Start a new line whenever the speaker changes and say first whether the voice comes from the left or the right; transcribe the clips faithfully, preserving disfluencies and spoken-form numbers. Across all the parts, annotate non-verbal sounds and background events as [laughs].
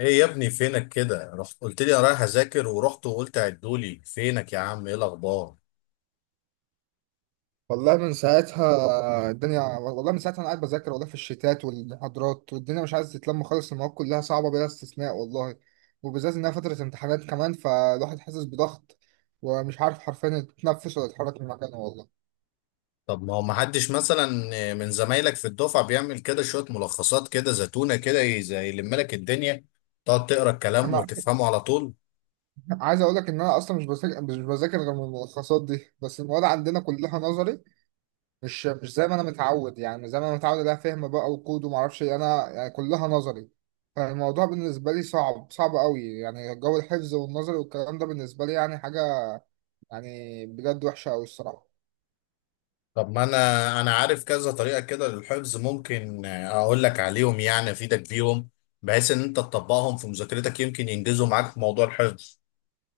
left: ايه يا ابني فينك كده؟ رحت قلت لي انا رايح اذاكر ورحت وقلت عدولي. فينك يا عم؟ ايه الاخبار؟
right: والله من ساعتها الدنيا والله من ساعتها انا قاعد بذاكر والله في الشتات والمحاضرات، والدنيا مش عايز تتلم خالص، المواد كلها صعبه بلا استثناء والله. وبالذات انها فتره امتحانات كمان، فالواحد حاسس بضغط، ومش عارف حرفيا يتنفس ولا يتحرك من مكانه والله.
left: طب ما هو ما حدش مثلا من زمايلك في الدفعه بيعمل كده شويه ملخصات كده زتونه كده ي- زي يلم لك الدنيا، تقعد تقرا الكلام
right: انا
left: وتفهمه على طول؟
right: عايز اقول لك ان انا اصلا مش بذاكر مش بذاكر غير من الملخصات دي، بس المواد عندنا كلها نظري. مش مش زي ما انا متعود، يعني مش زي ما انا متعود عليها فهم بقى وكود وما اعرفش إيه، انا يعني كلها نظري. فالموضوع بالنسبه لي صعب صعب قوي، يعني جو الحفظ والنظري والكلام ده بالنسبه لي يعني حاجه يعني بجد وحشه قوي الصراحه.
left: طب ما انا انا عارف كذا طريقه كده للحفظ، ممكن اقول لك عليهم يعني افيدك بيهم، بحيث ان انت تطبقهم في مذاكرتك يمكن ينجزوا معاك في موضوع الحفظ.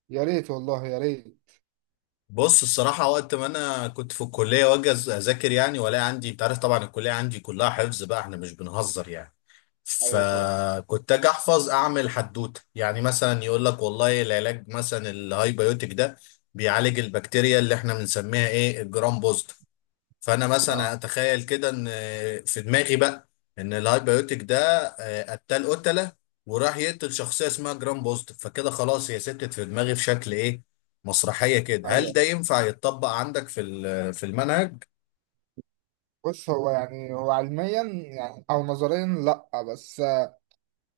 right: يا ريت والله يا ريت.
left: بص الصراحة، وقت ما أنا كنت في الكلية وأجي أز- أذاكر يعني ولا عندي، أنت عارف طبعا الكلية عندي كلها حفظ بقى، إحنا مش بنهزر يعني.
right: ايوه طبعا.
left: فكنت أجي أحفظ أعمل حدوتة، يعني مثلا يقول لك والله العلاج مثلا الهايبيوتيك ده بيعالج البكتيريا اللي إحنا بنسميها إيه؟ الجرام بوزيتيف. فانا مثلا
right: اه
left: اتخيل كده ان في دماغي بقى ان الهايبيوتيك ده آه، قتال قتله وراح يقتل شخصيه اسمها جرام بوزيتيف، فكده خلاص هي ستت في دماغي في شكل ايه؟ مسرحيه كده. هل
right: ايوه.
left: ده ينفع يتطبق عندك في ال- في المنهج؟
right: بص هو يعني هو علميا يعني او نظريا لا، بس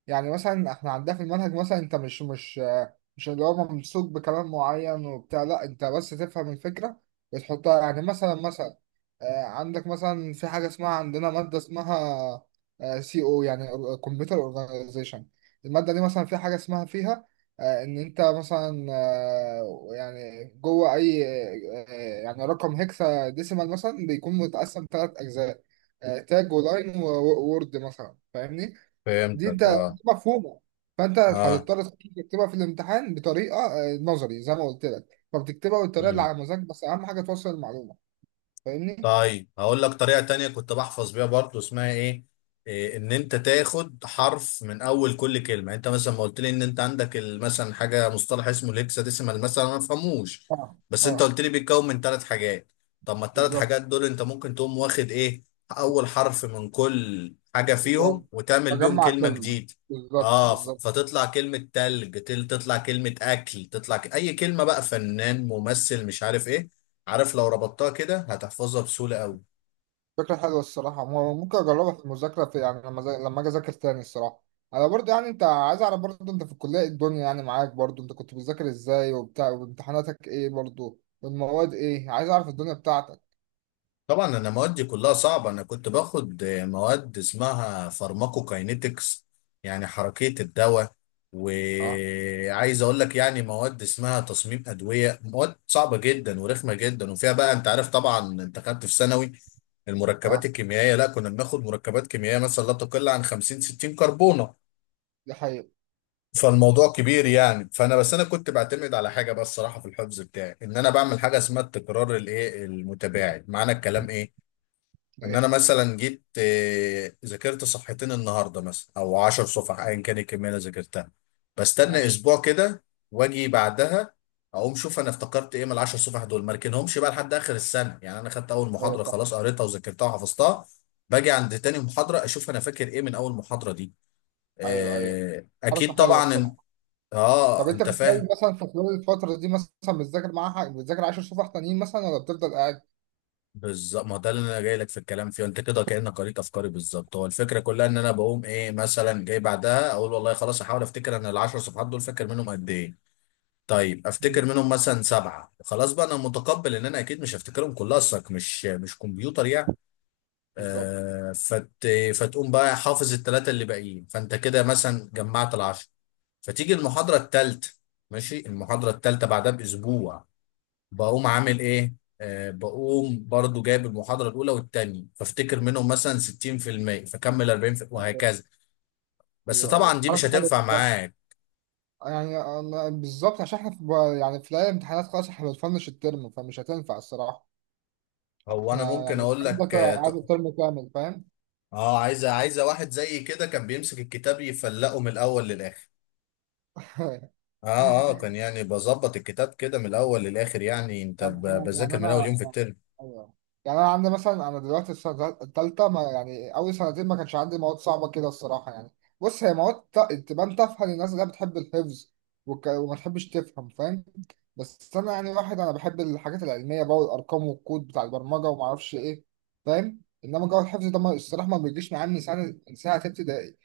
right: يعني مثلا احنا عندنا في المنهج، مثلا انت مش مش مش اللي هو ممسوك بكلام معين وبتاع، لا انت بس تفهم الفكرة وتحطها، يعني مثلا مثلا آه، عندك مثلا في حاجة اسمها، عندنا مادة اسمها سي او، يعني كمبيوتر اورجانيزيشن. المادة دي مثلا في حاجة اسمها فيها، آه، ان انت مثلا آه، يعني جوه اي آه، يعني رقم هكسا ديسيمال مثلا بيكون متقسم ثلاث اجزاء، آه، تاج ولاين وورد مثلا، فاهمني؟ دي انت
left: فهمتك. اه،
right: دي مفهومه. فانت
left: اه.
right: هتضطر تكتبها في الامتحان بطريقه آه، نظري زي ما قلت لك، فبتكتبها بالطريقه اللي على مزاجك، بس اهم حاجه توصل المعلومه. فاهمني؟
left: طيب هقول لك طريقة تانية كنت بحفظ بيها برضو، اسمها ايه؟ إيه، ان انت تاخد حرف من اول كل كلمة. يعني انت مثلا ما قلت لي ان انت عندك ال- مثلا حاجة مصطلح اسمه الهكساديسيمال مثلا، انا ما بفهموش،
right: اه
left: بس انت
right: اه.
left: قلت لي بيتكون من ثلاث حاجات. طب ما الثلاث
right: بالظبط.
left: حاجات دول انت ممكن تقوم واخد ايه؟ اول حرف من كل حاجة
right: و-
left: فيهم وتعمل بيهم
right: بجمع
left: كلمة
right: كلمه.
left: جديدة.
right: بالظبط
left: اه، ف-
right: بالظبط.
left: فتطلع كلمة تلج، تل- تطلع كلمة اكل، تطلع ك... اي كلمة بقى، فنان، ممثل، مش عارف ايه. عارف لو ربطتها كده هتحفظها بسهولة قوي.
right: فكره حلوه الصراحه، م- ممكن اجربها في المذاكره، في يعني لما ذا- لما اجي اذاكر تاني الصراحه. انا برضه، يعني انت عايز اعرف برضه انت في الكليه إيه الدنيا يعني معاك، برضه انت كنت بتذاكر ازاي وبتاع، وامتحاناتك ايه برضه، والمواد ايه، عايز اعرف الدنيا بتاعتك.
left: طبعا انا موادي كلها صعبة، انا كنت باخد آه، مواد اسمها فارماكوكاينيتكس، يعني حركية الدواء.
right: اه.
left: وعايز اقول لك يعني، مواد اسمها تصميم ادوية، مواد صعبة جدا ورخمة جدا. وفيها بقى، انت عارف طبعا انت خدت في ثانوي المركبات
right: اه.
left: الكيميائية، لا كنا بناخد مركبات كيميائية مثلا لا تقل عن خمسين ستين كربونة.
right: دي حقيقة.
left: فالموضوع كبير يعني. فانا بس انا كنت بعتمد على حاجه بس صراحه في الحفظ بتاعي، ان انا بعمل حاجه اسمها التكرار الايه المتباعد. معنى الكلام ايه؟ ان انا مثلا جيت آه، ذاكرت صفحتين النهارده مثلا او عشر صفح ايا كان الكميه اللي ذاكرتها، بستنى
right: ماشي.
left: اسبوع كده واجي بعدها اقوم شوف انا افتكرت ايه من ال عشر صفح دول، ما اركنهمش بقى لحد اخر السنه. يعني انا خدت اول
right: ايوه
left: محاضره
right: صح.
left: خلاص قريتها وذاكرتها وحفظتها، باجي عند تاني محاضره اشوف انا فاكر ايه من اول محاضره دي.
right: ايوه ايوه.
left: آه،
right: حركه
left: اكيد
right: حلوه
left: طبعا.
right: الصراحه. طب
left: اه،
right: انت
left: انت
right: في خلال
left: فاهم.
right: مثلا في خلال الفتره دي مثلا بتذاكر معاها، بتذاكر عشر صفح تانيين مثلا، ولا بتفضل قاعد؟
left: بالظبط، ما ده اللي انا جاي لك في الكلام فيه. انت كده كانك قريت افكاري بالظبط. هو الفكره كلها ان انا بقوم ايه؟ مثلا جاي بعدها اقول والله خلاص، احاول افتكر انا العشر صفحات دول فاكر منهم قد ايه؟ طيب
right: مم.
left: افتكر منهم مثلا سبعه، خلاص بقى انا متقبل ان انا اكيد مش هفتكرهم كلها، اصلك مش مش كمبيوتر يعني.
right: بالظبط.
left: آه فت فتقوم بقى حافظ الثلاثه اللي باقيين، فانت كده مثلا جمعت العشر. فتيجي المحاضره الثالثه. ماشي، المحاضره الثالثه بعدها باسبوع، بقوم عامل ايه؟ آه بقوم برضو جايب المحاضرة الأولى والتانية فافتكر منهم مثلا ستين في المية فكمل اربعين في المية
right: ايوه
left: وهكذا. بس
right: ايوه أيوة.
left: طبعا دي مش
right: حركه حلوه
left: هتنفع
right: الصراحة.
left: معاك.
right: يعني أنا- بالظبط، عشان احنا في، يعني في ليالي الامتحانات خلاص احنا بنفنش الترم، فمش هتنفع الصراحه.
left: هو أنا
right: احنا
left: ممكن
right: يعني
left: أقول
right: الترم
left: لك.
right: ده
left: اه
right: قاعد
left: ط-
right: الترم كامل فاهم.
left: آه، عايزة عايزة واحد زي كده كان بيمسك الكتاب يفلقه من الأول للآخر. اه. اه، كان
right: [laughs]
left: يعني بظبط الكتاب كده من الأول للآخر. يعني أنت
right: يعني
left: ب-
right: انا يعني
left: بذاكر من أول يوم في
right: انا
left: الترم.
right: ايوه. يعني انا عندي مثلا انا دلوقتي السنه الثالثه، ما يعني اول سنتين ما كانش عندي مواد صعبه كده الصراحه يعني. بص هي مواد ت- تبان تافهه للناس اللي هي بتحب الحفظ وك... وما تحبش تفهم فاهم. بس انا يعني واحد انا بحب الحاجات العلميه بقى والارقام والكود بتاع البرمجه وما اعرفش ايه فاهم، انما جو الحفظ ده ما الصراحه ما بيجيش معايا من سنه من ساعه ابتدائي.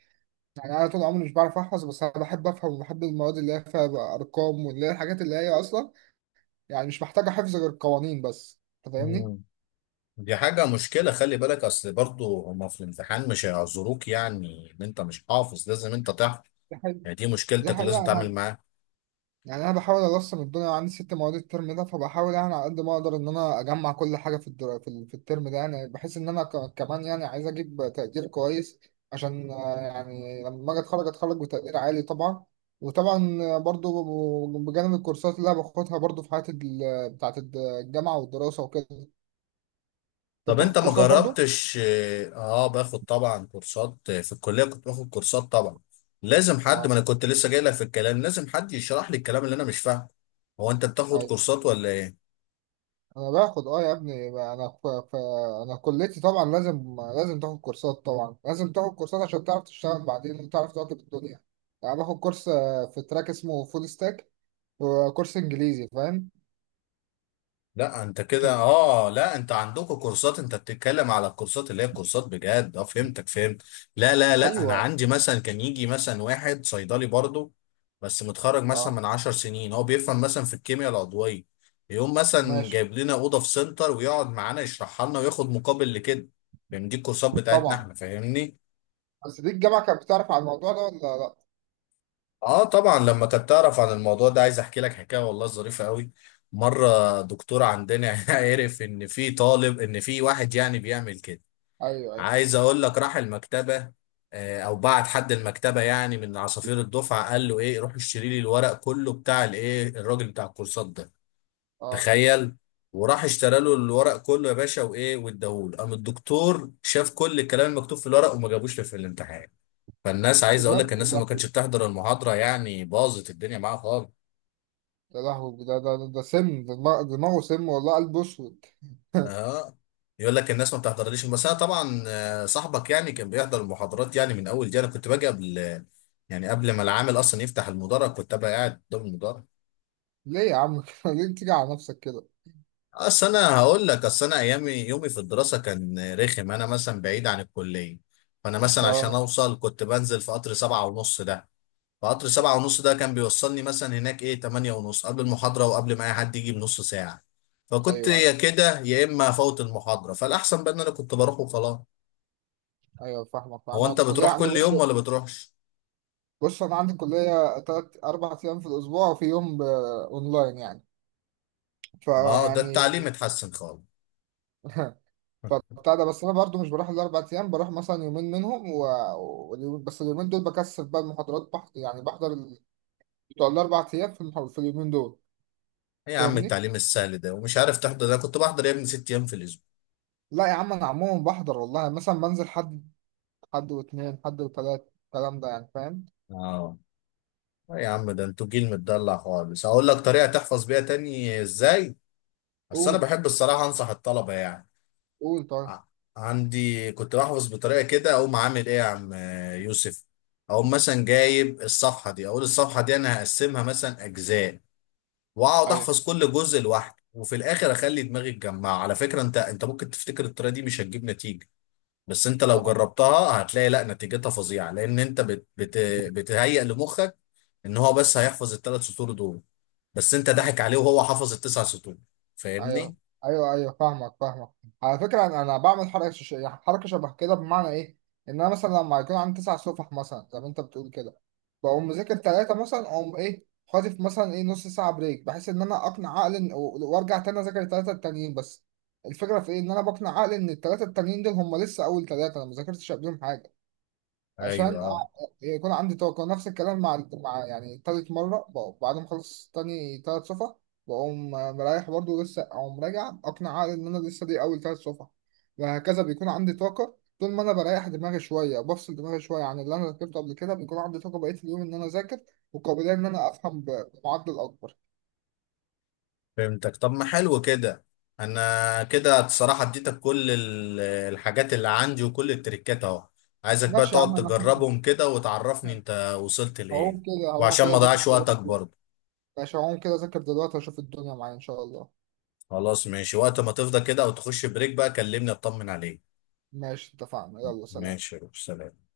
right: يعني انا طول عمري مش بعرف احفظ، بس انا بحب افهم وبحب المواد اللي هي فيها بقى ارقام، واللي هي الحاجات اللي هي اصلا يعني مش محتاجة حفظ غير القوانين بس. انت فاهمني؟
left: مم. دي حاجة مشكلة، خلي بالك، أصل برضو هما في الامتحان مش هيعذروك، يعني إن أنت مش حافظ لازم أنت تحفظ.
right: ده حقيقي.
left: يعني دي
right: دي
left: مشكلتك ولازم
right: حقيقة
left: تتعامل
right: يعني.
left: معاها.
right: يعني أنا بحاول أرسم الدنيا، عندي ست مواد الترم ده، فبحاول يعني على قد ما أقدر إن أنا أجمع كل حاجة في الدر... في ال- في الترم ده، يعني بحيث إن أنا ك... كمان يعني عايز أجيب تقدير كويس، عشان آه، يعني لما أجي أتخرج أتخرج بتقدير عالي طبعا. وطبعا آه، برضو ب- بجانب الكورسات اللي أنا باخدها برضو في حياتي ال... بتاعت الجامعة والدراسة وكده. أنت
left: طب انت
right: بتاخد
left: ما
right: كورسات برضو؟
left: جربتش. اه آه، باخد طبعا كورسات. آه، في الكليه كنت باخد كورسات طبعا. لازم حد، ما
right: اه
left: انا كنت لسه جاي لك في الكلام، لازم حد يشرح لي الكلام اللي انا مش فاهمه. هو انت بتاخد كورسات ولا ايه؟
right: انا باخد اه، يا ابني انا ف... ف... انا كليتي طبعا لازم، لازم تاخد كورسات، طبعا لازم تاخد كورسات عشان تعرف تشتغل بعدين وتعرف تواكب الدنيا. يعني باخد كورس آه، في تراك اسمه فول ستاك، وكورس انجليزي فاهم.
left: لا، انت كده، اه، لا، انت عندكم كورسات، انت بتتكلم على الكورسات اللي هي الكورسات بجد. اه، فهمتك، فهمت. لا، لا، لا، انا
right: ايوه
left: عندي مثلا كان يجي مثلا واحد صيدلي برضه، بس متخرج مثلا
right: اه.
left: من عشر سنين، هو بيفهم مثلا في الكيمياء العضوية، يقوم مثلا
right: ماشي
left: جايب لنا اوضه في سنتر ويقعد معانا يشرحها لنا وياخد مقابل لكده. فاهم؟ دي الكورسات بتاعتنا
right: طبعا.
left: احنا، فاهمني؟
right: بس دي الجامعه كانت بتعرف على الموضوع ده ولا لا؟
left: اه طبعا، لما كانت تعرف عن الموضوع ده، عايز احكي لك حكايه والله ظريفه قوي. مره دكتور عندنا [laughs] عرف ان في طالب ان في واحد يعني بيعمل كده.
right: ايوه ايوه.
left: عايز اقول لك، راح المكتبه آه، او بعت حد المكتبه يعني، من عصافير الدفعه، قال له ايه روح اشتري لي الورق كله بتاع الايه الراجل بتاع الكورسات ده.
right: اه
left: تخيل! وراح اشترى له الورق كله يا باشا وايه واداهوله، قام الدكتور شاف كل الكلام المكتوب في الورق وما جابوش في الامتحان. فالناس، عايز اقول
right: بجد
left: لك، الناس اللي
right: والله.
left: ما كانتش بتحضر المحاضره يعني باظت الدنيا معاها خالص.
right: يا لهوي، ده ده ده ده سم، ده دماغ- دماغه سم والله، قلبه اسود.
left: اه. يقول لك الناس ما بتحضرليش. بس انا طبعا آه، صاحبك يعني كان بيحضر المحاضرات، يعني من اول دي انا كنت باجي قبل، يعني قبل ما العامل اصلا يفتح المدرج كنت ابقى قاعد قدام المدرج.
right: [laughs] ليه يا عم [laughs] كده؟ ليه تيجي على نفسك كده؟
left: اصل انا هقول لك، اصل انا ايامي، يومي في الدراسه كان رخم، انا مثلا بعيد عن الكليه. فانا
right: ده-
left: مثلا عشان
right: آه،
left: اوصل كنت بنزل في قطر سبعة ونص ده. فقطر سبعة ونص ده كان بيوصلني مثلا هناك ايه تمانية ونص قبل المحاضرة، وقبل ما اي حد يجي بنص ساعة. فكنت
right: ايوه
left: يا
right: ايوه.
left: كده يا اما افوت المحاضرة، فالاحسن بقى ان انا كنت بروح وخلاص.
right: ايوه فاهمك.
left: هو
right: انا
left: انت
right: الكليه
left: بتروح
right: عندي
left: كل يوم ولا
right: برضه،
left: بتروحش؟
right: بص انا عندي كليه تلات اربع ايام في الاسبوع، وفي يوم ب- اونلاين يعني،
left: اه، ده
right: فيعني
left: التعليم اتحسن خالص.
right: فبتاع ده. بس انا برضه مش بروح الاربع ايام، بروح مثلا يومين منهم و... و... بس اليومين دول بكثف بقى المحاضرات بح... يعني بحضر ال... بتوع الاربع ايام في, المح... في اليومين دول.
left: ايه يا عم
right: فاهمني؟
left: التعليم السهل ده ومش عارف تحضر؟ ده أنا كنت بحضر يا ابني ست ايام في الاسبوع.
right: لا يا عم انا عموما بحضر والله، مثلا بنزل حد، حد واثنين، حد وثلاث، الكلام ده يعني فاهم؟
left: اه. إيه يا عم، ده انتوا جيل متدلع خالص. هقول لك طريقة تحفظ بيها تاني ازاي. بس انا
right: قول.
left: بحب الصراحة انصح الطلبة يعني.
right: قول.
left: ع- عندي كنت بحفظ بطريقه كده، اقوم عامل ايه يا عم آه، يوسف. اقوم مثلا جايب الصفحه دي، اقول الصفحه دي انا هقسمها مثلا اجزاء، واقعد
right: طيب.
left: احفظ كل جزء لوحده، وفي الاخر اخلي دماغي تجمعها. على فكره انت انت ممكن تفتكر الطريقه دي مش هتجيب نتيجه، بس انت لو
right: ايوه
left: جربتها هتلاقي لا نتيجتها فظيعه، لان انت بت بت بتهيئ لمخك ان هو بس هيحفظ الثلاث سطور دول، بس انت
right: اه.
left: ضحك عليه وهو حفظ التسع سطور.
right: ايوه
left: فاهمني؟
right: ايوه ايوه فاهمك فاهمك. على فكره انا أنا بعمل حركه ش- يعني حركه شبه كده، بمعنى ايه، ان انا مثلا لما يكون عندي تسع صفح مثلا زي ما انت بتقول كده، بقوم مذاكر ثلاثه مثلا، اقوم ايه خاطف مثلا ايه نص ساعه بريك، بحيث ان انا اقنع عقلي إن- و- وارجع تاني اذاكر الثلاثه التانيين بس. الفكره في ايه، ان انا بقنع عقلي ان الثلاثه التانيين دول هم لسه اول ثلاثه انا ما ذاكرتش قبلهم حاجه.
left: ايوه،
right: عشان
left: آه.
right: أع- يكون عندي طاقة. نفس الكلام مع مع يعني تالت مرة، بقوم بعد ما أخلص تاني تلات صفح، بقوم مريح برضه لسه، أقوم راجع أقنع عقلي إن أنا لسه دي أول تلات صفح. وهكذا بيكون عندي طاقة طول ما أنا بريح دماغي شوية وبفصل دماغي شوية عن اللي أنا ذاكرته قبل كده، بيكون عندي طاقة بقية اليوم إن أنا أذاكر وقابلية إن أنا أفهم ب- بمعدل أكبر.
left: فهمتك. طب ما حلو كده، انا كده الصراحه اديتك كل ال- الحاجات اللي عندي وكل التريكات اهو. عايزك بقى
right: ماشي يا
left: تقعد
right: عم. أنا
left: تجربهم كده وتعرفني انت وصلت لايه،
right: هقوم كده هقوم
left: وعشان
right: كده
left: ما
right: أذاكر
left: اضيعش وقتك
right: دلوقتي.
left: برضه.
right: ماشي هقوم كده أذاكر دلوقتي وأشوف الدنيا معايا إن شاء الله.
left: خلاص، ماشي، وقت ما تفضى كده او تخش بريك بقى كلمني اطمن عليك.
right: ماشي اتفقنا. يلا سلام.
left: ماشي يا روح، سلام.